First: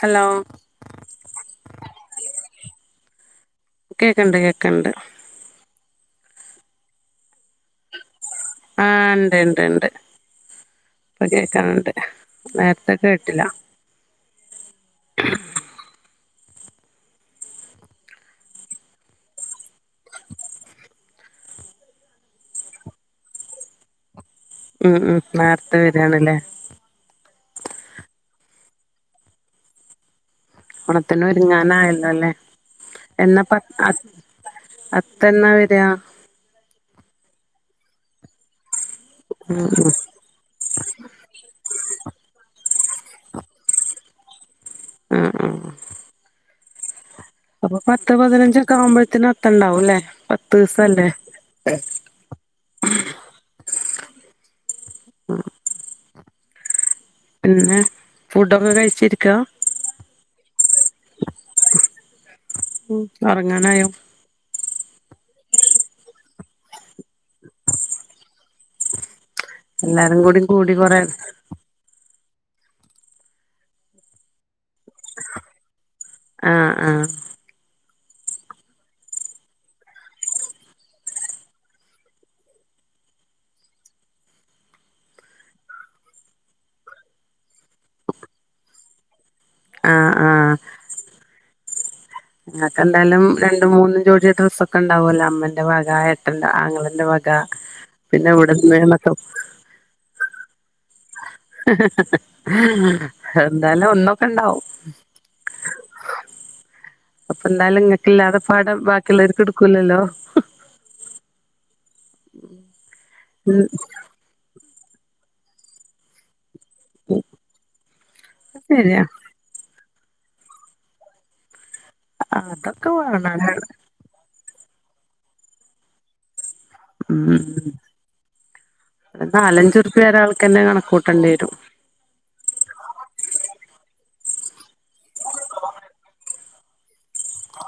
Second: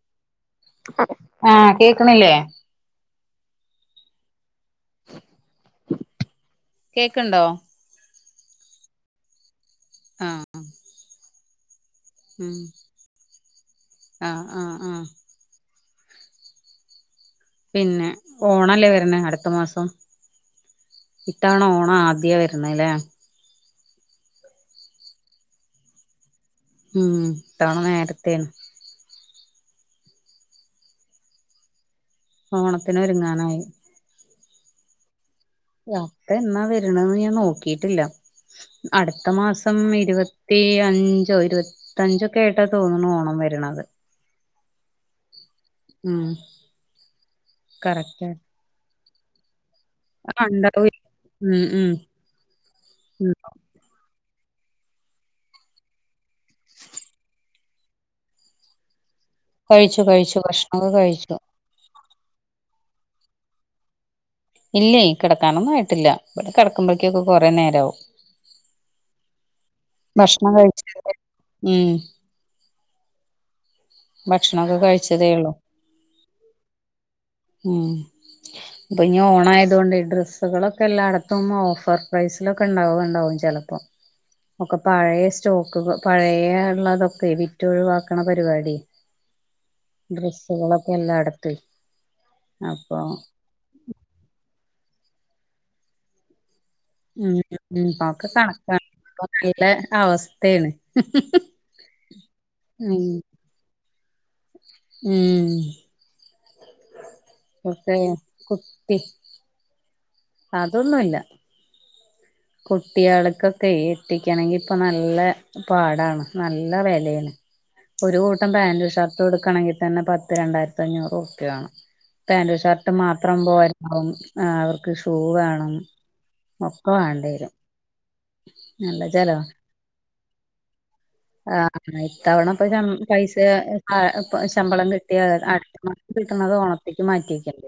Hello ആഹ് കേക്കണില്ലേ കേക്ക്ണ്ട് കേക്ക്ണ്ട് കേക്ക്ണ്ടോ ആഹ് ഇണ്ട് ഇണ്ട് ഇണ്ട് ആഹ് കേക്കന്ണ്ട് ഉം നേരത്തെ കേട്ടില്ല ആഹ് ആഹ് ആഹ് [inaudible] പിന്നെ ഓണല്ലേ വരുന്നെ അടുത്ത മാസം ഇത്തവണ ഓണം ആദ്യാ വരുന്നത് ല്ലേ ഉം ഉം നേരത്തെ വേറാൻല്ലേ ഉം ഇത്തവണ നേരത്തെയാ ഓണത്തിന് ഒരുങ്ങാൻ ആയല്ലോ അല്ലേ ഓണത്തിന് എന്ന ഒരുങ്ങാനായി പത്ത അ അത്തം എന്ന വരൂ അത്തം എന്നാ വരുന്നെന്നു ഞാൻ നോക്കിട്ടില്ല അടുത്ത മാസം ഉം ഇരുപ പത്തി അഞ്ചോ ഇരുപത്തഞ്ചൊക്കെ ആയിട്ടാ തോന്നണു ഓണം വരണത് ആഹ് ആഹ് ഉം അപ്പൊ പത്ത് കറക്റ്റ് പതിനഞ്ചൊക്കെ ആവുമ്പഴത്തേന് അത്തം ഒണ്ടാവും അല്ലേ ആഹ് ഒണ്ടാവു ആയിരി ഉം ഉം ആഹ് നിങ്ങൾ ഫുഡൊക്കെ കഴിച്ചിരിക്കുവ കഴിച്ചു കഴിച്ചു ഭക്ഷണൊക്കെ കഴിച്ചു ഉം ഒറങ്ങാനായോ ഇല്ലേ കിടക്കാനൊന്നും ആയിട്ടില്ല ഇവിടെ കിടക്കുമ്പഴേക്കൊക്കെ കെറേ നേരം ആവും എല്ലാരും കൂടി ഭക്ഷണം കൂടി കൊറേ കഴിച്ചിട്ടെ ഉം ഭക്ഷണം ഒക്കെ കഴിച്ചതേ ഉള്ളൂ ആഹ് ആഹ് ഉം ഇപ്പൊ ഇനി ഓണ ആയതുകൊണ്ട് ഈ ഡ്രസ്സുകളൊക്കെ എല്ലായെടത്തും ഓഫർ പ്രൈസിലൊക്കെ ഒണ്ടാവുക ഒണ്ടാവും ചെല പ ഒക്കെ പഴയ സ്റ്റോക്കുകൾ പഴയൊള്ളതൊക്കെ വിറ്റ് ഒഴുവാക്കണ പരിപാടി ആ ഡ്രസ്സുകളൊക്കെ എല്ലായെടത്തുവേയ് കണ്ടാലും രണ്ടും മൂന്നും ജോടിയ ഡ്രസ്സൊക്കെ ഒണ്ടാവുവല്ലോ അമ്മന്റെ വക ഏട്ടെന്റെ അങ്ങളടെ ഉം ഉം ഒക്കെ കണക്കാണ് [unintelligible] അവസ്ഥയാണ് ഉം എന്താലും ഒന്നൊക്കെ ഒണ്ടാവും ഉം അപ്പെ എന്തായാലും ഒക്കെ കട്ടിയില്ലാത്ത ഭാഗം ബാക്കിയൊള്ളവർക്ക് എടുക്കും കുലലോ അതൊന്നുയില്ല ഉം കുട്ടിയാള്ക്കൊക്കെ എത്തിക്കയെണെങ്കി ഇപ്പെ നല്ല പാടാണ് നല്ല വെലയാണ് ഒരു കൂട്ടം പാന്റും ശരിയാ ഷർട്ടും എടുക്കണെങ്കി ഇത് തന്നെ പത്ത് രണ്ടായിരത്തി അഞ്ഞൂറ് ഒക്കെ വേണം പാന്റും അതൊക്കെ ഷർട്ടും വേണം മാത്രം പോരാ അപ്പം അവർക്ക് ഷൂ വേണം മക്കള് ഉം ചെലവാ നാല് അഞ്ച്റുപ്പി ഒരാൾക്ക് തന്നെ കണക്ക് കൂട്ടേണ്ടി വരും ആ ഇത്തവണ ഇപ്പൊ ശബ പൈസ ശമ്പളം കിട്ടിയാ അടുത്ത മാസം ആത് ഓണത്തേക്ക് മാറ്റിവെക്കാം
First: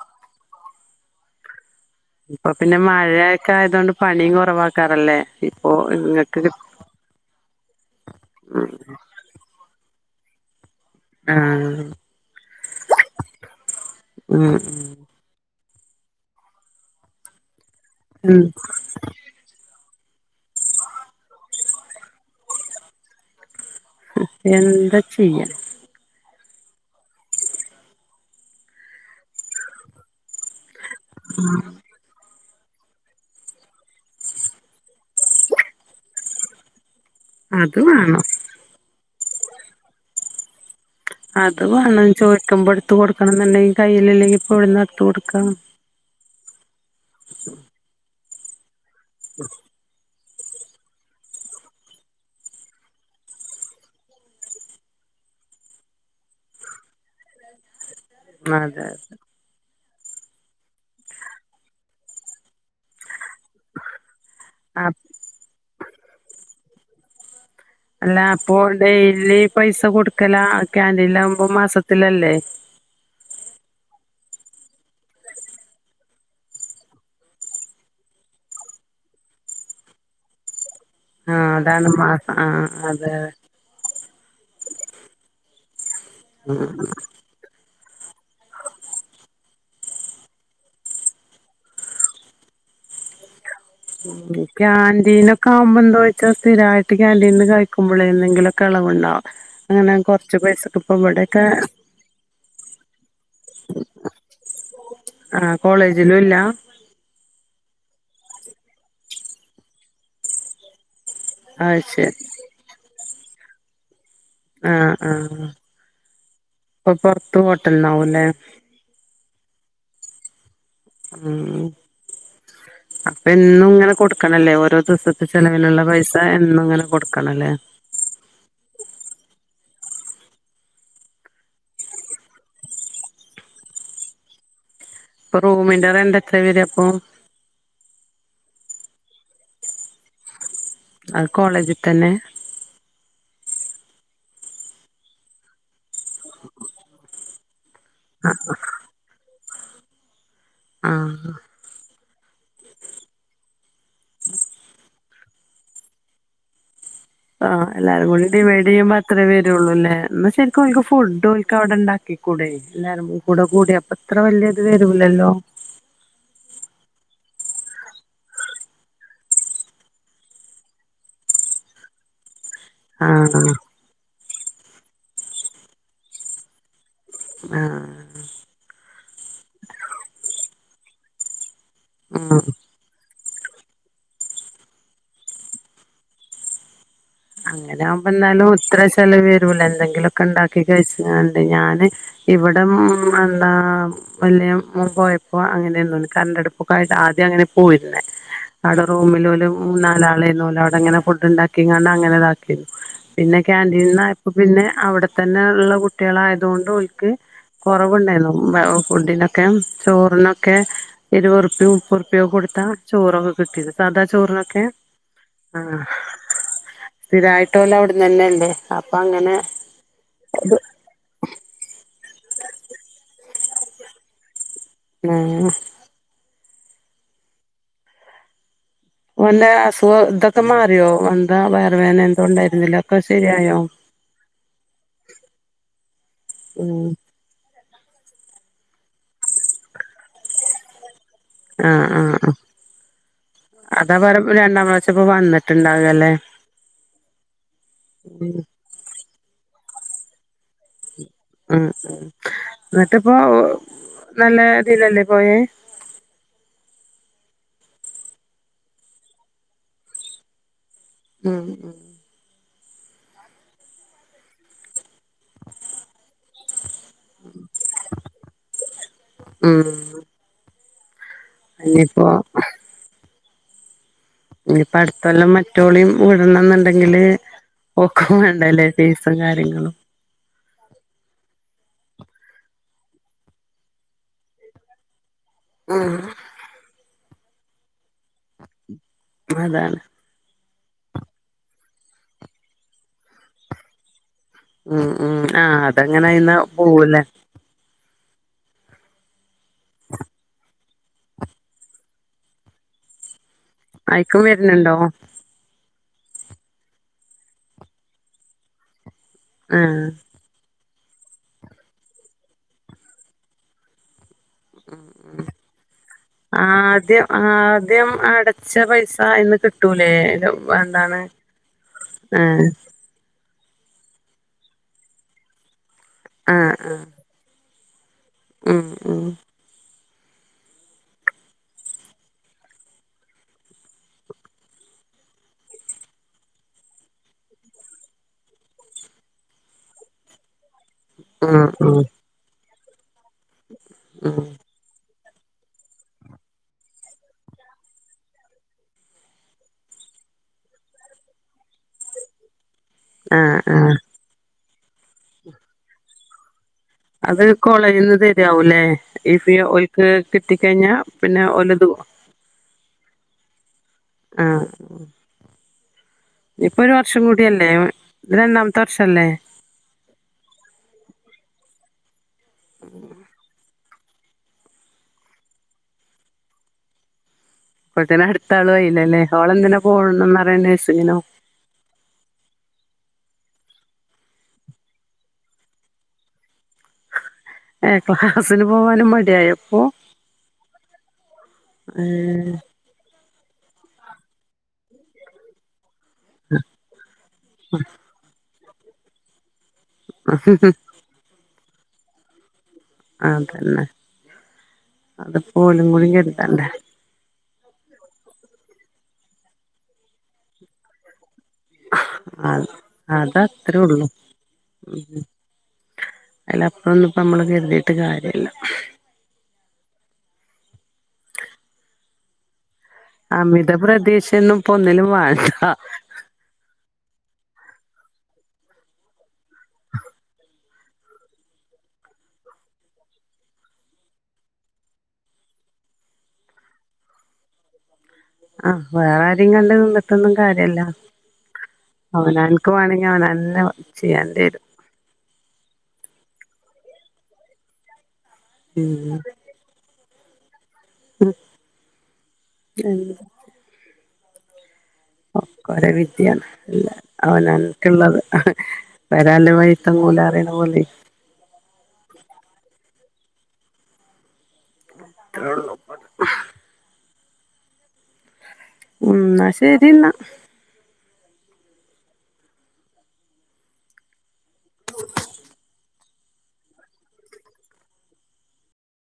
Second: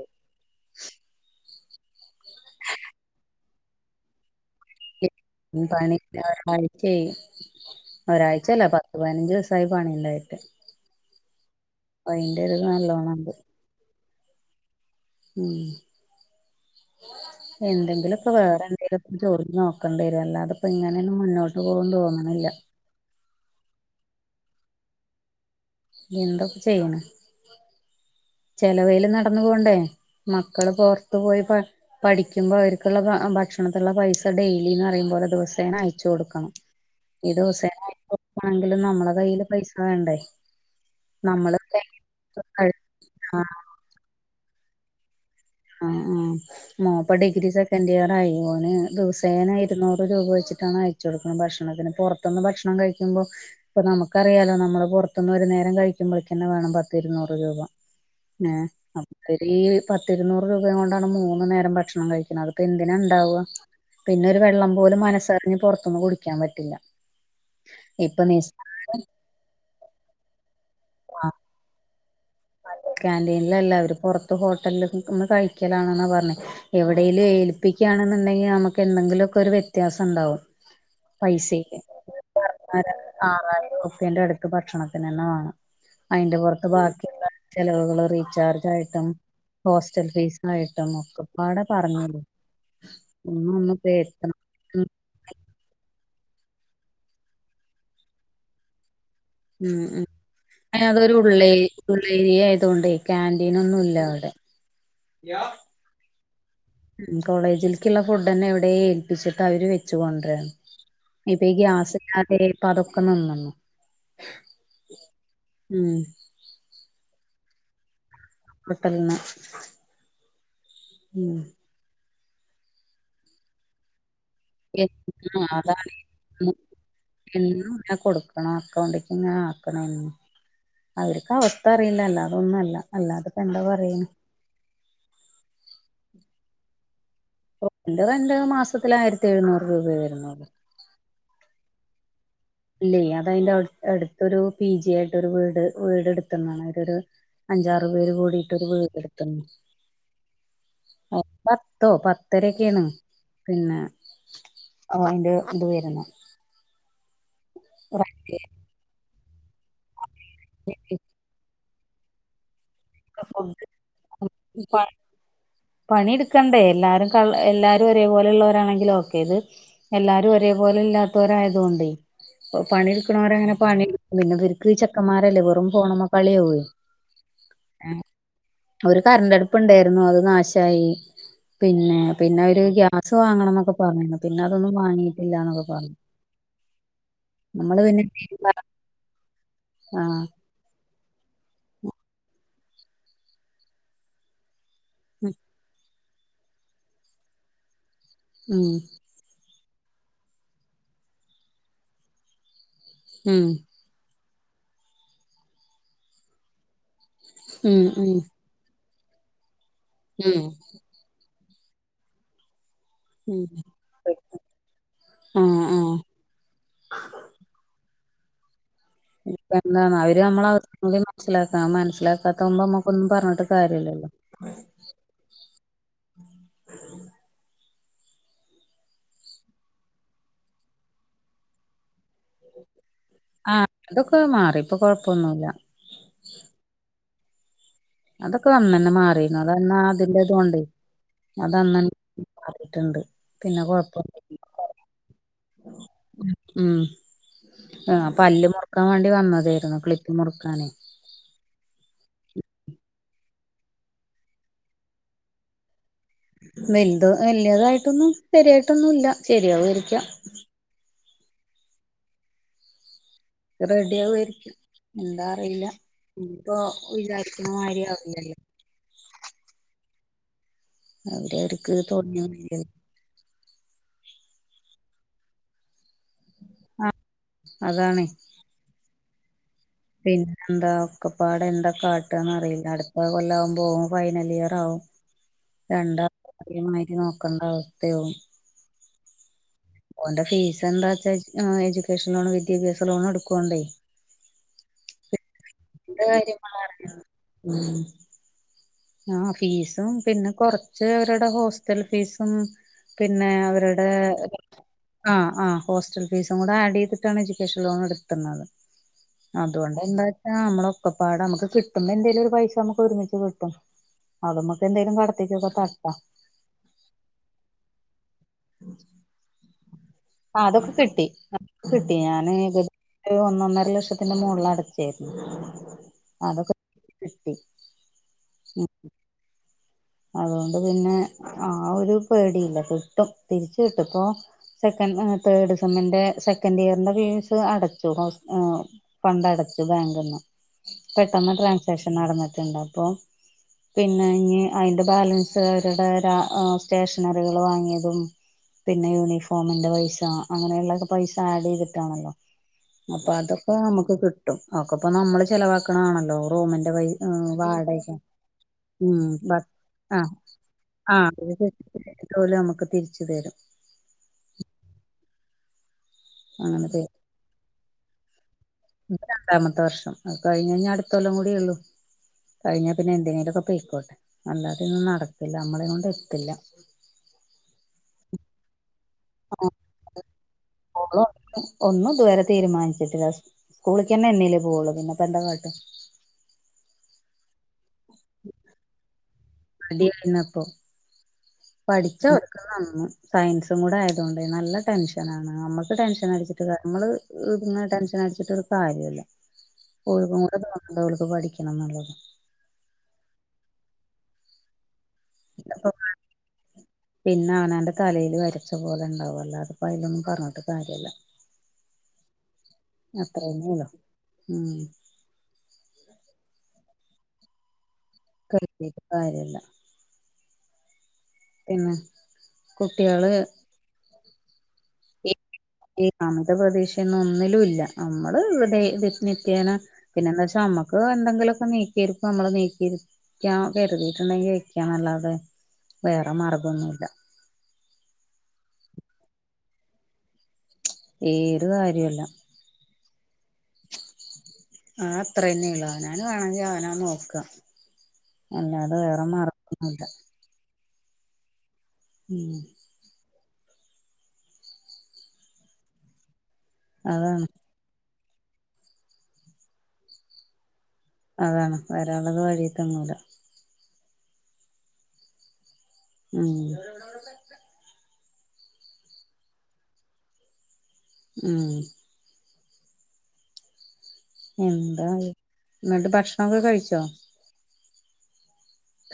ഇപ്പൊ പിന്നെ മഴയൊക്കെ ആയതു കൊണ്ട് പണിയും കെറവാക്കാറല്ലേ പണി ഒരാഴ്ചായായി ഒരാഴ്ച അല്ല പത്ത് പതിനഞ്ച് ദിവസം ഒരു പണി ഇല്ലായിട്ട് ആഹ് നല്ലോണം ഉണ്ട് ആഹ് ഉം എന്തെങ്കിലൊക്കെ ഉം, വേറെ ഇത് ഇപ്പെ ചൊറിഞ്ഞു നോക്കേണ്ടേ വരും അല്ലാതെ ഇപ്പെ ഇങ്ങനെയൊന്നും മുന്നോട്ട് പോകും തോന്നണില്ല അഹ് എന്താ ചെയ്യാം എന്തായിപ്പം ചെയ്യണെ ചെലവേലും നടന്നു പോവണ്ടേ മക്കള് പൊറത്തു പോയി പഠി പഠിക്കുമ്പോൾ അവർക്കുള്ള ഭക്ഷണത്തിലുള്ള പൈസ ഡെയിലിന്ന് പറയുമ്പോലെ ദിവസേന അയച്ചു കൊടുക്കണം ഉ ഈ ദിവസേന അയക്കണെങ്കിലും നമ്മളെ കയ്യില് പൈസ വേണ്ടേ നമ്മള് അത് വേണം ചോദിക്കുമ്പോ എടുത്തുകൊടുക്കണം ആ എന്നുണ്ടെങ്കിൽ കയ്യിൽ ഇല്ലെങ്കിപ്പോ എവിടെന്ന് എടുത്ത് കൊടുക്കണം ആഹ് ആഹ് മോപ്പ് ഡിഗ്രി സെക്കന്റ് ഇയർ ആയി ഓന് ദിവസേനാ ഇരുന്നൂറ് രൂപ വെച്ചിട്ടാണ് അയച്ചു കൊടുക്കുന്നത് ഭക്ഷണത്തിന് പെറത്തൂന്ന് ഭക്ഷണം കഴിക്കുമ്പോൾ ഇപ്പൊ നമുക്കറിയാലോ നമ്മള് പുറത്തുന്ന് ഒരു നേരം കഴിക്കുമ്പോളേ തന്നെ വേണം പത്തിരുന്നൂറ് രൂപ ഏ അതെ നമുക്കര് പ ത്തിരുന്നൂറ് രൂപയ കൊണ്ടാണ് മൂന്നു നേരം ഭക്ഷണം കഴിക്കുന്നത് അതിപ്പൊ എന്തിന ഇണ്ടാവ പിന്നെ ഒരു വെള്ളം ആ പോലും മനസ്സറിഞ്ഞ് പൊറത്തിന്ന് കുടിക്കാൻ പറ്റൂല്ല അല്ല അപ്പൊ ഡെയിലി പൈസ കൊടുക്കല ക്യാന്റീൻ ആകുമ്പോ മാസത്തിലല്ലേ ക്ന്റീനിലല്ല അവര് പൊറത്ത് ഹോട്ടലൽന്ന് കഴിക്കലാണെന്നാ പറഞ്ഞേ എവിടേലും ഏൽപ്പിക്കണ്ന്ന്ണ്ടെങ്കിൽ നമുക്ക് എന്തെങ്കിലൊക്കെ ഒരു വ്യത്യാസം ഇണ്ടാവും ആഹ് പൈസെക്ക് അതാണ് മാസം ആഹ് അതെ [inaudible] ന്റെ അടുത്ത് ഭക്ഷണത്തിനന്നെ വേണം അതിന്റെ പൊറത്ത് ബാ ചെലവുകൾ റീചാർജ് ആയിട്ടും ഹോസ്റ്റൽ ഫീസ് ആയിട്ടും ഒക്കെപാടെ പറഞ്ഞ [unintelligible] ഉ ക്യാന്റീന ഒക്കെ ആവുമ്പോ എന്തോയിച്ച സ്ഥിരായിട്ട് ക്യാന്റീൽന്ന് കഴിക്കുമ്പോ എന്തെങ്കിലുംക്കെളവ്ണ്ടാവും ഉം ഉം അതൊരു ഉള്ളേ ഉള്ളേരിയ ആയത് കൊണ്ടേ ക്യാൻ്റീൻ ഒന്നും ഇല്ല അവിടെ ആഹ് കോളേജിലുല്ല ഉം കോളേജിൽക്ക്ള്ള ഫുഡന്നെ എവിടെ ഏൽപ്പിച്ചിട്ട് അവര് വെച്ചു കൊണ്ടരാ. ഇപ്പാ ഈ അത് ഗ്യാസ് ശരി ഇല്ലാതെ ഇപ്പ അതൊക്കെ നിന്നു ആഹ് ആഹ് ഉം ഇപ്പൊ പൊറത്ത് ഹോട്ടൽന്നാവുല്ലേ? ഒട്ടൽന്ന് ഉം അപ്പാ എന്നും ഇങ്ങനെ കൊട് ക്കണല്ലേ ഓരോ ദിവസത്തെ എന്നും ചെിലവിനുള്ള അതാണ് പൈസ എന്നും ഇങ്ങനെ കൊടുക്കണല്ലേ ഞാൻ കൊടുക്കണോ അക്കോണ്ടിക്ക് ഇങ്ങനെ ആക്കണ അവർക്ക് അവസ്ഥ അറിയില്ല അതൊന്നും അല്ല അല്ലാതെ പെ എന്ത പറയ ഇപ്പൊ റൂമിന്റെ റെന്റ് എത്ര വര അപ്പൊ റൂമിന്റെ റെന്റെ മാസത്തില് ആയിരത്തി എഴുന്നൂറ് രൂപ വരുന്നുള്ളു അത് കോളേജി തന്നെ ഇല്ലേ അത് അയിന്റെ അടു അടുത്തൊരു പി ജി ആയിടൊരു വീട് വീടെടുത്തു താണ് അവര് ഒരു അഞ്ചാറ് പേര് കൂടിട്ടൊരു വീടെടുത്ത്ണ് ആ ആഹ് പത്തോ പത്തരൊക്കെയാണ് പിന്നെ അതിന്റെ ഇത് വരുന്നേ ആഹ് എല്ലാരുകൂടി ഡിവൈഡ് ചെയ്യുമ്പോ അത്രേ വരുയുള്ളൂല്ലേ എന്ന ശരിക്കും ഓല്ക്ക് ഫുഡ് ഓല്ക്ക് അവിടെ ഇണ്ടാക്കി കൂടെ എല്ലാരും കൂടെ ഫുഡ് കൂടി അപ്പ ഇത്ര വല്യ ഇത് വരുല്ലല്ലോ പണി ട്ക്കണ്ടേ എല്ലാരും ക എല്ലാരും ഒരേപോലെ ഇള്ളവരാണെങ്കില് ഒക്കെ ഇത് എല്ലാരും ഒരേപോലെ ഇല്ലാത്തവരായതു കൊണ്ടെ പണി ആഹ് ഇട്ക്ക്ണോരങ്ങനെ പണി പിന്നെ ഇർക്ക് ചക്കന്മാരല്ലേ വെറും ഫോണ് മ്മ കളിയവേ ആഹ് ഒരു കരണ്ട് അടുപ്പ ഉണ്ടായിരുന്നു അത് നാശായി പിന്നെ പിന്നെ ആഹ് അവര് ഗാ സ് വാങ്ങണന്നൊക്കെ പറഞ്ഞിരുന്നു പിന്നെ അതൊന്നും വാങ്ങിയിട്ടില്ലാന്നൊക്കെ പറഞ്ഞു അങ്ങനെ നമ്മള് പിന്നെ ആകുമ്പോ എന്നാലും ഇത്ര ചെലവ് വരൂല എന്തെങ്കിലുമൊക്കെ ആഹ് ഇണ്ടാ ഒക്കെ കഴിച്ച്ങ്ങാണ്ട് ഞാന് ഇവിടം എന്താ വല്ലൃ മോൻ പോയപ്പോ അങ്ങനെർന്നു കരണ്ട് അടുപ്പൊക്കയിട്ട് ആദ്യം അങ്ങനെ പോയിരുന്നേ ഉം അവിടെ റൂമില് വല്ലോം നാലാളെന്നു ഒര അവിടെങ്ങനെ ഫുഡ്ണ്ടാക്കിങ്ങാണ്ട് അങ്ങനെ ഇതാ പിന്നെ ഉം കാന്റീന്ന് ആയപ്പോ പിന്നെ അവിടെത്തന്നെ ഉള്ള കുട്ടികളായതുകൊണ്ട് ഓൽക്ക് ഉം ഉം കൊറവുണ്ടായിരുന്നു ഫുഡിനൊക്കെ ഉം ചോറിനൊക്കെ ഇരുവർപ്പിയ മുപ്പർപ്യ ഒക്കെ കൊടുത്താ ചോറൊക്കെ ഉം കിട്ടിയത് സാദാ ചോറിനൊക്കെ ആഹ് സ്ഥിരായിട്ട് ഓല് അവിടെന്നെല്ലേ അപ്പാ അങ്ങനെ എന്താന്ന അവര് നമ്മടെ അവസ്ഥ കൂടി മനസ്സിലാക്കാണം മനസ്സിലാക്കാത്ത ആവുമ്പം നമ്മക്കൊന്നും പറഞ്ഞിട്ട് കാര്യല്ലല്ലോ മാണം ഓൻ്റെ അസുഖ ഇതൊക്കെ മാറിയോ എന്താ വയറു വേദന എൻ ന്തോ ഉണ്ടായിരുന്നില്ലേ അതൊക്കെ ശരിയായോ ആഹ് അതൊക്കെ മാറി ഇപ്പൊ കൊഴപ്പൊന്നുല്ല ഉം അതൊക്കെ അന്നന്നെ മാറിരുന്നു. അതന്നാ അതിന്റെ ഇതോണ്ടേ അത് അന്ന് ആഹ് ആഹ് ത ആഹ് [unintelligible] റീട്ട്ണ്ട്. പിന്നെ അതാ പറ കൊഴപ്പോന്നും ഇല്ല രണ്ടാം പ്രാവശ്യം ഇപ്പോ വന്നിട്ടുണ്ടാകല്ലേ ഉം, ആ ഉം പല്ല് മുറുക്കാൻ വേണ്ടി വന്നതേരുന്നു. ക്ലിപ്പ് മുറുക്കാനേ, ഉം, ഉം. ന്നട്ട്‌പ്പോ നല്ല ഇതിലല്ലേ പോയേ? വൽത് വലിയതായിട്ടൊന്നും ശരിയായിട്ടൊന്നുംല്ല. ശരിയാകുവായിരിക്കാം. ആഹ്, അ റെഡി ആവു ആയിരിക്കും. എന്താ അറിയില്ല, ഇപ്പൊ വിചാരിക്കുന്ന മാതിരി ആവില്ലല്ലോ ഉം അവിടെ എടക്ക് ഇനിയിപ്പോ തൊടങ്ങിയെന്നുല്ലേ? ഞ്ഞ്പ്പ അടുത്തൊല്ലാം മറ്റോളിം ആഹ് വിടണംന്ന്ണ്ടെങ്കില് അതാണേ ഓക്കും വേണ്ടല്ലേ ഫീസും കാര്യങ്ങളും പിന്നെ എന്താ ഒക്കെപ്പാട് എന്താ കാട്ടാന്നറിയില്ല. അടുത്ത കൊല്ലാകുമ്പൊ ഓൻ ഫൈനൽ ഇയർ ആവും. രണ്ടാളെ [unintelligible] ഒരേ മാതിരി നോക്കേണ്ട അവസ്ഥയാകും. അതാണ് ഓന്റെ ഫീസ് എന്താച്ചാ എജു എജുക്കേഷൻ ലോണ് വിദ്യാഭ്യാസ ലോണ എടുക്കോണ്ടേ ആഹ് ആഹ് ആഹ് ന്റെ അതങ്ങനെയിന്ന കാര്യം പോവുല്ലേ [unintelligible] ആഹ് ഫീസും, പിന്നെ കൊറച്ച് അവരുടെ ഹോസ്റ്റൽ ഫീസും, പിന്നെ അവര അയിക്കും [unintelligible] വരുന്നുണ്ടോ ആഹ് ആഹ് ഹോസ്റ്റൽ ഫീസും കൂടെ ആഡ് ചെയ്തിട്ടാണ് എഡ്യൂക്കേഷൻ ലോൺ എടുത്തുന്നത്. അതുകൊണ്ട് ആഹ് എന്താ ആഹ, നമ്മള ഒക്കപ്പാട നമുക്ക് കിട്ടുമ്പോ എന്തേങ്കലും ഒരു പൈസ നമുക്ക് ഒരുമിച്ച് കിട്ടും. അതമ്മക്ക് എന്തേലും കടത്തിക്കൊക്കെ തട്ടാ. ആദ്യം ആദ്യം അടച്ച പൈസ അയിന്ന് കിട്ടൂലേ ഇത് ആഹ്, അതൊക്കെ എന്താണ് കിട്ടി അത്ക്കെ കിട്ടി. ഞാന് ആഹ് ഒരു ഒന്നൊന്നര ലക്ഷത്തിന്റെ മോളിൽ അടച്ചേ. ആഹ് അതൊക്കെ ആഹ് കിട്ടി. ഉം ഉം അതോണ്ട് പിന്നെ ആ ഒരു പേടിയില്ല. കിട്ടും, തിരിച് കിട്ടും. പ്പോ സെക്കൻ് ഏ തേർഡ് സെമ്മിന്റെ സെക്കൻഡ് ഇയറിന്റെ ഫീസ് അടച്ചു. [unintelligible] ഫണ്ട് അടച്ചു ബാങ്ക്ന്ന് പെട്ടെന്ന് ആഹ് ആഹ് ട്രാൻസാക്ഷൻ നടന്ന്ട്ട്ണ്ട്. അപ്പൊ പിന്നെ ഉം ഇഞ്ഞ് അയിന്റെ ബാലൻസ് അവരുടെ രാ ഏ സ്റ്റേഷനറികൾ വാങ്ങിയതും പിന്നെ യൂണിഫോമിന്റെ പൈസ, അങ്ങനെയുള്ളൊക്കെ പൈസ ആഡ് ചെയ്തിട്ടാണല്ലോ അപ്പൊ ആഹ് അതൊക്കെ ആഹ് നമ്മക്ക് കിട്ടും. അകപൊ നമ്മള് ചെലവാക്കണാണല്ലോ റൂമിന്റെ പൈ അത് വാടക കോളേജിൽന്ന് തരിയാവൂല്ലേ. ഉം ഈ ഫീ ഒൽക്ക് ആഹ് കിട്ടിക്കഴിഞ്ഞാ പിന്നെ ആഹ് ഒലതു ഓല് നമുക്ക് തിരിച്ചു തരും. ആഹ് ഇപ്പൊ അങ്ങനെ ഒരു തരും വർഷം കൂടിയല്ലേ ഇത്‌ രണ്ടാമത്തെ വർഷ അല്ലേ ണ്ടാമത്തെ വർഷം, അത് കഴിഞ്ഞാന്ന് അടുത്തൊല്ലം കൂടിയെ ഉള്ളൂ. കഴിഞ്ഞാൽ പിന്നെ എന്തിനെലോകെ പൊയ്ക്കോട്ടെ. അല്ലാതെയൊന്നും നടക്കില്ല. നമ്മളെ കൊണ്ട് എത്തില്ല അപ്പോഴത്തേന് അടുത്ത ആളും ആയിലല്ലേ. ഓളെന്തിനാ പോണംന്നറീണ് നഴ്സ്സിംങ്ങിനോ? ഓള് ഒന്നും ഇതുവരെ തീരുമാനിച്ചിട്ടില്ല. സ്‌ സ്കൂളിക്കന്നെ എന്നേലെ പോവുള്ളൂ. പിന്നെപ്പന്താ കാട്ട ഏ ക്ലാസിന് പോവാനും മടിയായപ്പോ ദിഫ്നക്കോ പഠിച്ച ഏഹ് അവർക് നന്നു. സയൻസും കൂടെ ആയത് കൊണ്ട്, നല്ല ടെൻഷനാണ് നമ്മ ടെൻഷൻ അടിച്ചിട്ട് കാ. നമ്മള് ഇ് പിന്നെ ടെൻഷൻ അടിച്ചിട്ട് ഒരു കാര്യം ഇല്ല. ഓൽകും കൂടെ തോന്ന ഇതോൽക്ക് പഠിക്കണം ന്നുള്ളത് ആ തന്നെ അത്പ്പോ ഓലും കൂടി കരുതണ്ടേ പിന്നെ അവനാന്റെ തലേല് വരച്ച പോലെ ണ്ടാവും അല്ലാതിപ്പോ അതിലൊന്നും പറഞ്ഞിട്ട് കാര്യല്ല. അ അത അത്രേ ഉള്ളു. ഉം അയിലപ്പൊറൊന്നുപ്പമ്മള് കര്‌തീട്ട് കാര്യല്ല. കറഞ്ഞിട്ട്ടകാര്യല്ല പിന്നെ കുട്ടികള് ഇത്ര പ്രതീക്ഷഒന്നുംഇപ്പൊ ഒന്നിലും വേണ്ട. അങ്ങനത്തെ പ്രദേശന്നും ഒന്നിലും ഇല്ല. നമ്മള് ഇദേത്തിത്യോന പിന്നെ എന്താ വെച്ചാ നമ്മക്ക് എന്തങ്കിലുമൊക്കെ നീക്കിയിരിക്ക നമ്മള് നീക്കി കരുതിയിട്ടുണ്ടെങ്കി വയ്ക്കാ അല്ലാതെ വേറെ മാർഗ്ഗംന്നു ഇല്ല ആഹ് വേറെ ആര്യും കണ്ട് നിന്നിട്ടൊന്നും കാര്യല്ല. ഏത് കാര്യല്ല അവന അപ്പോ ഞാൻ അതെന്ന ചെയ്യണ്ടേരും ആ അത്ര തന്നേ ഉള്ളു. അവനാൻ വേണമെങ്കിൽ അവനാ നോക്കാം അല്ലാതെ ഉം വേറെ മാർഗ്ഗല്ല ആതാ ആ ഉം അ ഒകെ ഓരോ വിിധിയാണ് അതാണ് അവനാൻ ഉള്ളത് വരള്ള വഴിത്തങ്ങൂല പറയണ പോലെ അതാണ് വരാൻ ഉള്ളത് വഴിത്തങ്ങുല. ഈ ഉം ഉം എന്നാ ശെരി എന്നാ. ഉം എന്താ എന്നിട്ട് ഭക്ഷണൊക്കെ കഴിച്ചോ?